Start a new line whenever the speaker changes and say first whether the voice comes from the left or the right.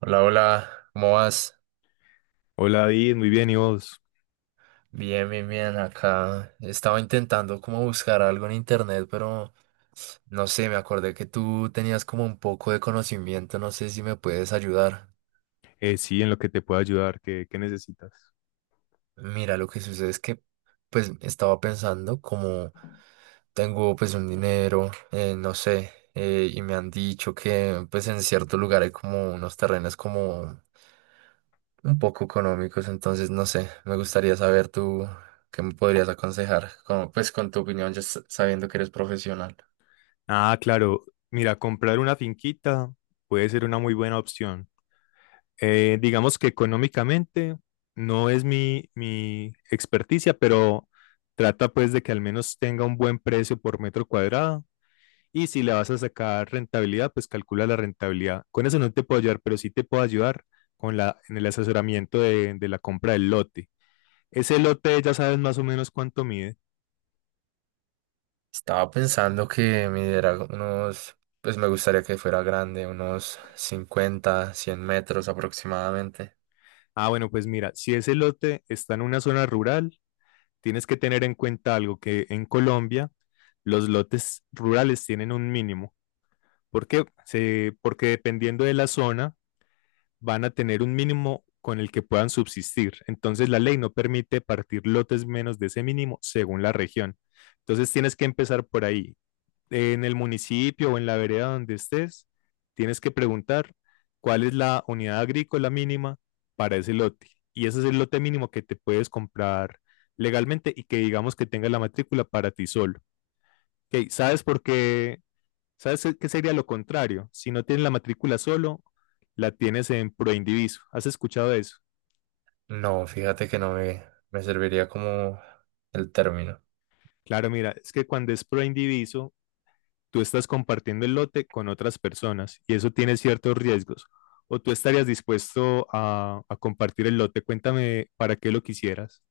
right: Hola, hola, ¿cómo vas?
left: Hola David, muy bien, ¿y vos?
right: Bien, bien, bien. Acá estaba intentando como buscar algo en internet, pero no sé, me acordé que tú tenías como un poco de conocimiento, no sé si me puedes ayudar.
left: Sí, en lo que te puedo ayudar, ¿ qué necesitas?
right: Mira, lo que sucede es que pues estaba pensando como tengo pues un dinero, no sé, y me han dicho que pues en cierto lugar hay como unos terrenos como un poco económicos, entonces no sé, me gustaría saber tú qué me podrías aconsejar, como, pues con tu opinión, ya sabiendo que eres profesional.
left: Ah, claro, mira, comprar una finquita puede ser una muy buena opción. Digamos que económicamente no es mi experticia, pero trata pues de que al menos tenga un buen precio por metro cuadrado y si le vas a sacar rentabilidad, pues calcula la rentabilidad. Con eso no te puedo ayudar, pero sí te puedo ayudar con en el asesoramiento de la compra del lote. ¿Ese lote ya sabes más o menos cuánto mide?
right: Estaba pensando que me diera unos, pues me gustaría que fuera grande, unos 50 100 metros aproximadamente.
left: Ah, bueno, pues mira, si ese lote está en una zona rural, tienes que tener en cuenta algo: que en Colombia los lotes rurales tienen un mínimo. ¿Por qué? Se- porque dependiendo de la zona van a tener un mínimo con el que puedan subsistir. Entonces la ley no permite partir lotes menos de ese mínimo según la región. Entonces tienes que empezar por ahí, en el municipio o en la vereda donde estés, tienes que preguntar cuál es la unidad agrícola mínima para ese lote. Y ese es el lote mínimo que te puedes comprar legalmente y que digamos que tenga la matrícula para ti solo. Ok, ¿sabes por qué? ¿Sabes qué sería lo contrario? Si no tienes la matrícula solo, la tienes en proindiviso. ¿Has escuchado eso?
right: No, fíjate que no me, me serviría como el término.
left: Claro, mira, es que cuando es proindiviso tú estás compartiendo el lote con otras personas y eso tiene ciertos riesgos. ¿O tú estarías dispuesto a compartir el lote? Cuéntame para qué lo quisieras.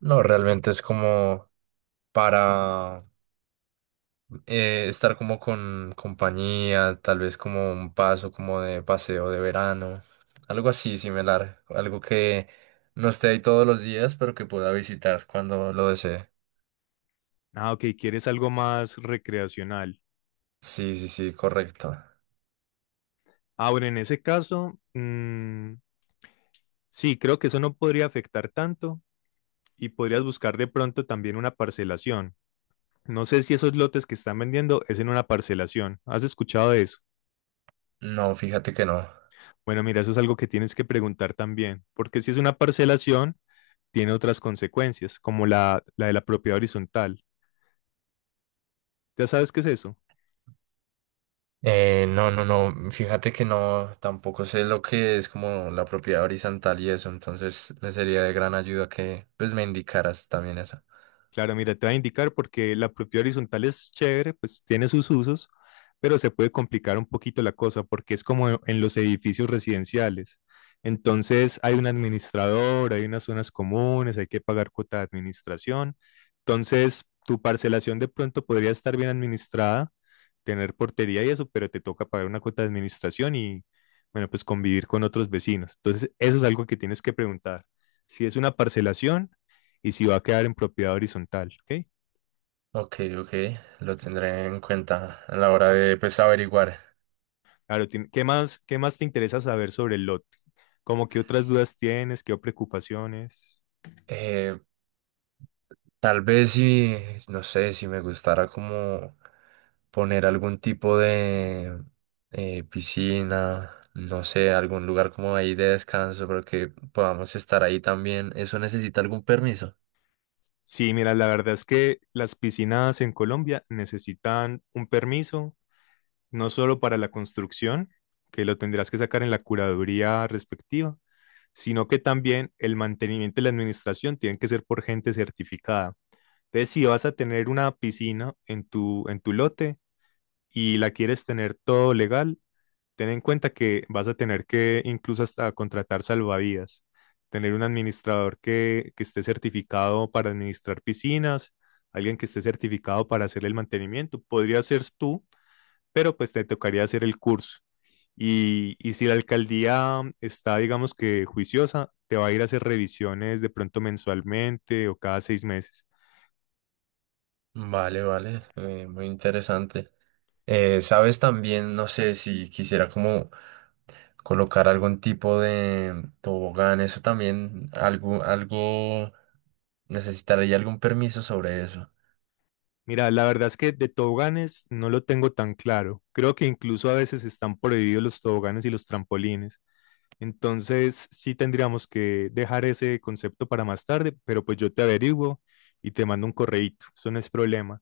right: No, realmente es como para estar como con compañía, tal vez como un paso como de paseo de verano, algo así similar, algo que no esté ahí todos los días, pero que pueda visitar cuando lo desee.
left: Ah, ok, quieres algo más recreacional.
right: Sí, sí, sí, correcto.
left: Ahora, en ese caso, mm, sí, creo que eso no podría afectar tanto y podrías buscar de pronto también una parcelación. No sé si esos lotes que están vendiendo es en una parcelación. ¿Has escuchado de eso?
right: No, fíjate que no.
left: Bueno, mira, eso es algo que tienes que preguntar también, porque si es una parcelación, tiene otras consecuencias, como la de la propiedad horizontal. ¿Ya sabes qué es eso?
right: No, no, no, fíjate que no, tampoco sé lo que es como la propiedad horizontal y eso, entonces me sería de gran ayuda que pues me indicaras también eso.
left: Claro, mira, te voy a indicar, porque la propiedad horizontal es chévere, pues tiene sus usos, pero se puede complicar un poquito la cosa porque es como en los edificios residenciales. Entonces hay un administrador, hay unas zonas comunes, hay que pagar cuota de administración. Entonces tu parcelación de pronto podría estar bien administrada, tener portería y eso, pero te toca pagar una cuota de administración y, bueno, pues convivir con otros vecinos. Entonces eso es algo que tienes que preguntar: si es una parcelación y si va a quedar en propiedad horizontal, ¿ok?
right: Ok, ok, lo tendré en cuenta a la hora de pues averiguar.
left: Claro, qué más te interesa saber sobre el lote? ¿Cómo qué otras dudas tienes, qué preocupaciones?
right: Eh, Tal vez si, no sé, si me gustara como poner algún tipo de piscina, no sé, algún lugar como ahí de descanso, pero que podamos estar ahí también. ¿Eso necesita algún permiso?
left: Sí, mira, la verdad es que las piscinas en Colombia necesitan un permiso, no solo para la construcción, que lo tendrás que sacar en la curaduría respectiva, sino que también el mantenimiento y la administración tienen que ser por gente certificada. Entonces, si vas a tener una piscina en en tu lote y la quieres tener todo legal, ten en cuenta que vas a tener que incluso hasta contratar salvavidas, tener un administrador que esté certificado para administrar piscinas, alguien que esté certificado para hacer el mantenimiento. Podría ser tú, pero pues te tocaría hacer el curso. Y si la alcaldía está, digamos que juiciosa, te va a ir a hacer revisiones de pronto mensualmente o cada seis meses.
right: Vale, vale, muy interesante. Sabes también, no sé, si quisiera como colocar algún tipo de tobogán, eso también, algo, algo, necesitaría algún permiso sobre eso.
left: Mira, la verdad es que de toboganes no lo tengo tan claro. Creo que incluso a veces están prohibidos los toboganes y los trampolines. Entonces, sí tendríamos que dejar ese concepto para más tarde, pero pues yo te averiguo y te mando un correíto, eso no es problema.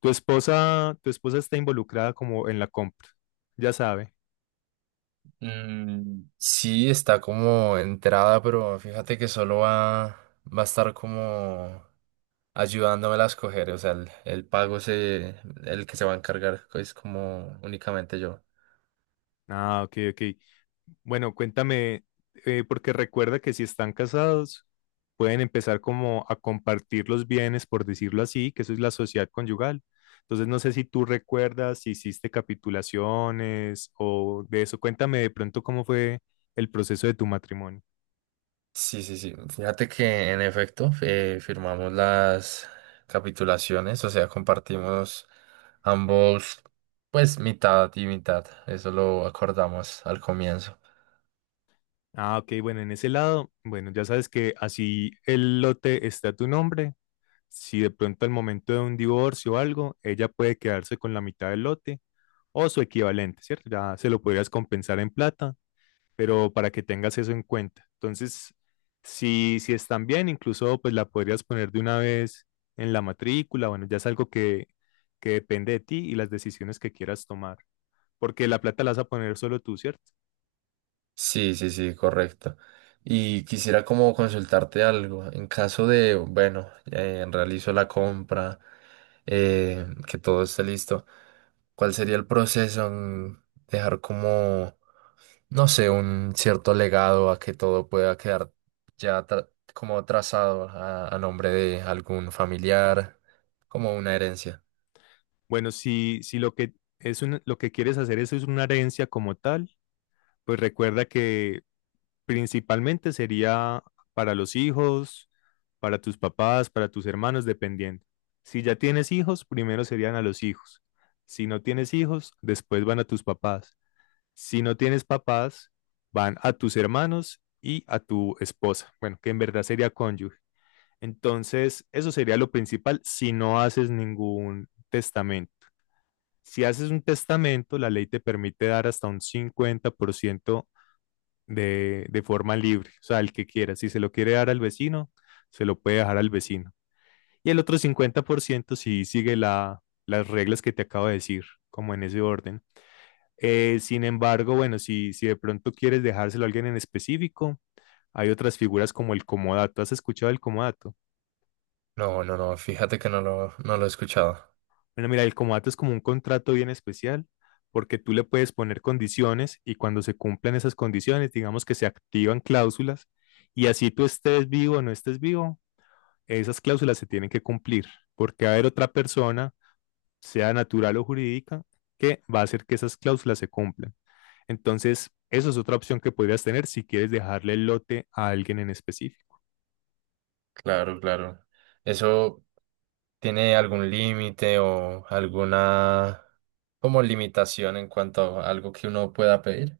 left: Tu esposa está involucrada como en la compra, ya sabe.
right: Mm, sí, está como entrada, pero fíjate que solo va, va a estar como ayudándome a escoger. O sea, el pago se, el que se va a encargar es como únicamente yo.
left: Ah, ok, ok. Bueno, cuéntame, porque recuerda que si están casados, pueden empezar como a compartir los bienes, por decirlo así, que eso es la sociedad conyugal. Entonces, no sé si tú recuerdas si hiciste capitulaciones o de eso. Cuéntame de pronto cómo fue el proceso de tu matrimonio.
right: Sí, sí, sí. Fíjate que en efecto firmamos las capitulaciones, o sea, compartimos ambos, pues mitad y mitad. Eso lo acordamos al comienzo.
left: Ah, ok, bueno, en ese lado, bueno, ya sabes que así el lote está a tu nombre, si de pronto al momento de un divorcio o algo, ella puede quedarse con la mitad del lote o su equivalente, ¿cierto? Ya se lo podrías compensar en plata, pero para que tengas eso en cuenta. Entonces, si están bien, incluso pues la podrías poner de una vez en la matrícula. Bueno, ya es algo que depende de ti y las decisiones que quieras tomar, porque la plata la vas a poner solo tú, ¿cierto?
right: Sí, sí, sí, correcto. Y quisiera como consultarte algo. En caso de, bueno, realizo la compra, que todo esté listo, ¿cuál sería el proceso en dejar como, no sé, un cierto legado a que todo pueda quedar ya como trazado a nombre de algún familiar, como una herencia?
left: Bueno, si lo lo que quieres hacer eso es una herencia como tal, pues recuerda que principalmente sería para los hijos, para tus papás, para tus hermanos, dependiendo. Si ya tienes hijos, primero serían a los hijos. Si no tienes hijos, después van a tus papás. Si no tienes papás, van a tus hermanos y a tu esposa. Bueno, que en verdad sería cónyuge. Entonces, eso sería lo principal si no haces ningún testamento. Si haces un testamento, la ley te permite dar hasta un 50% de forma libre, o sea, al que quiera. Si se lo quiere dar al vecino, se lo puede dejar al vecino. Y el otro 50% si sigue las reglas que te acabo de decir, como en ese orden. Sin embargo, bueno, si de pronto quieres dejárselo a alguien en específico, hay otras figuras como el comodato. ¿Has escuchado el comodato?
right: No, no, no, fíjate que no lo he escuchado.
left: Bueno, mira, el comodato es como un contrato bien especial porque tú le puedes poner condiciones y cuando se cumplan esas condiciones, digamos que se activan cláusulas, y así tú estés vivo o no estés vivo, esas cláusulas se tienen que cumplir, porque va a haber otra persona, sea natural o jurídica, que va a hacer que esas cláusulas se cumplan. Entonces, eso es otra opción que podrías tener si quieres dejarle el lote a alguien en específico.
right: Claro, claro. Eso. ¿Tiene algún límite o alguna como limitación en cuanto a algo que uno pueda pedir?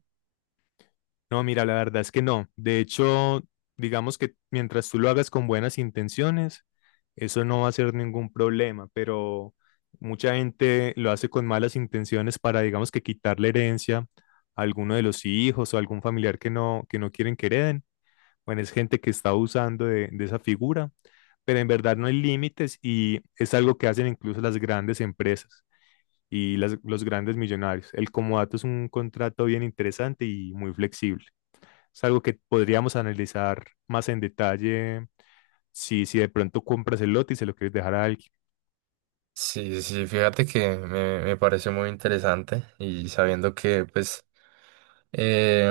left: No, mira, la verdad es que no. De hecho, digamos que mientras tú lo hagas con buenas intenciones, eso no va a ser ningún problema, pero mucha gente lo hace con malas intenciones para, digamos, que quitar la herencia a alguno de los hijos o algún familiar que no quieren que hereden. Bueno, es gente que está abusando de esa figura, pero en verdad no hay límites y es algo que hacen incluso las grandes empresas y los grandes millonarios. El comodato es un contrato bien interesante y muy flexible. Es algo que podríamos analizar más en detalle si de pronto compras el lote y se lo quieres dejar a alguien.
right: Sí, sí, fíjate que me parece muy interesante y sabiendo que pues eh,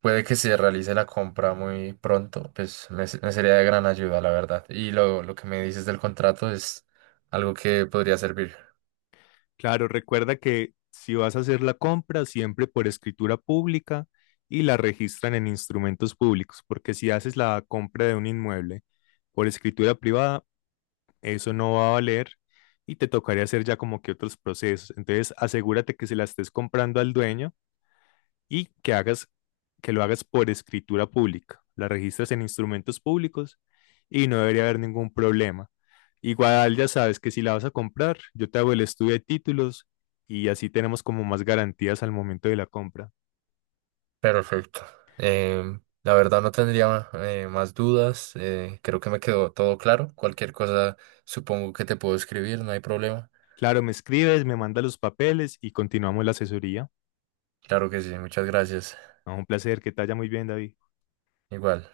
right: puede que se realice la compra muy pronto, pues me sería de gran ayuda, la verdad. Y lo que me dices del contrato es algo que podría servir.
left: Claro, recuerda que si vas a hacer la compra, siempre por escritura pública y la registran en instrumentos públicos, porque si haces la compra de un inmueble por escritura privada, eso no va a valer y te tocaría hacer ya como que otros procesos. Entonces, asegúrate que se la estés comprando al dueño y que hagas, que lo hagas por escritura pública. La registras en instrumentos públicos y no debería haber ningún problema. Igual ya sabes que si la vas a comprar, yo te hago el estudio de títulos y así tenemos como más garantías al momento de la compra.
right: Perfecto. Em, la verdad no tendría más dudas. Creo que me quedó todo claro. Cualquier cosa supongo que te puedo escribir, no hay problema.
left: Claro, me escribes, me mandas los papeles y continuamos la asesoría.
right: Claro que sí, muchas gracias.
left: No, un placer, que te vaya muy bien, David.
right: Igual.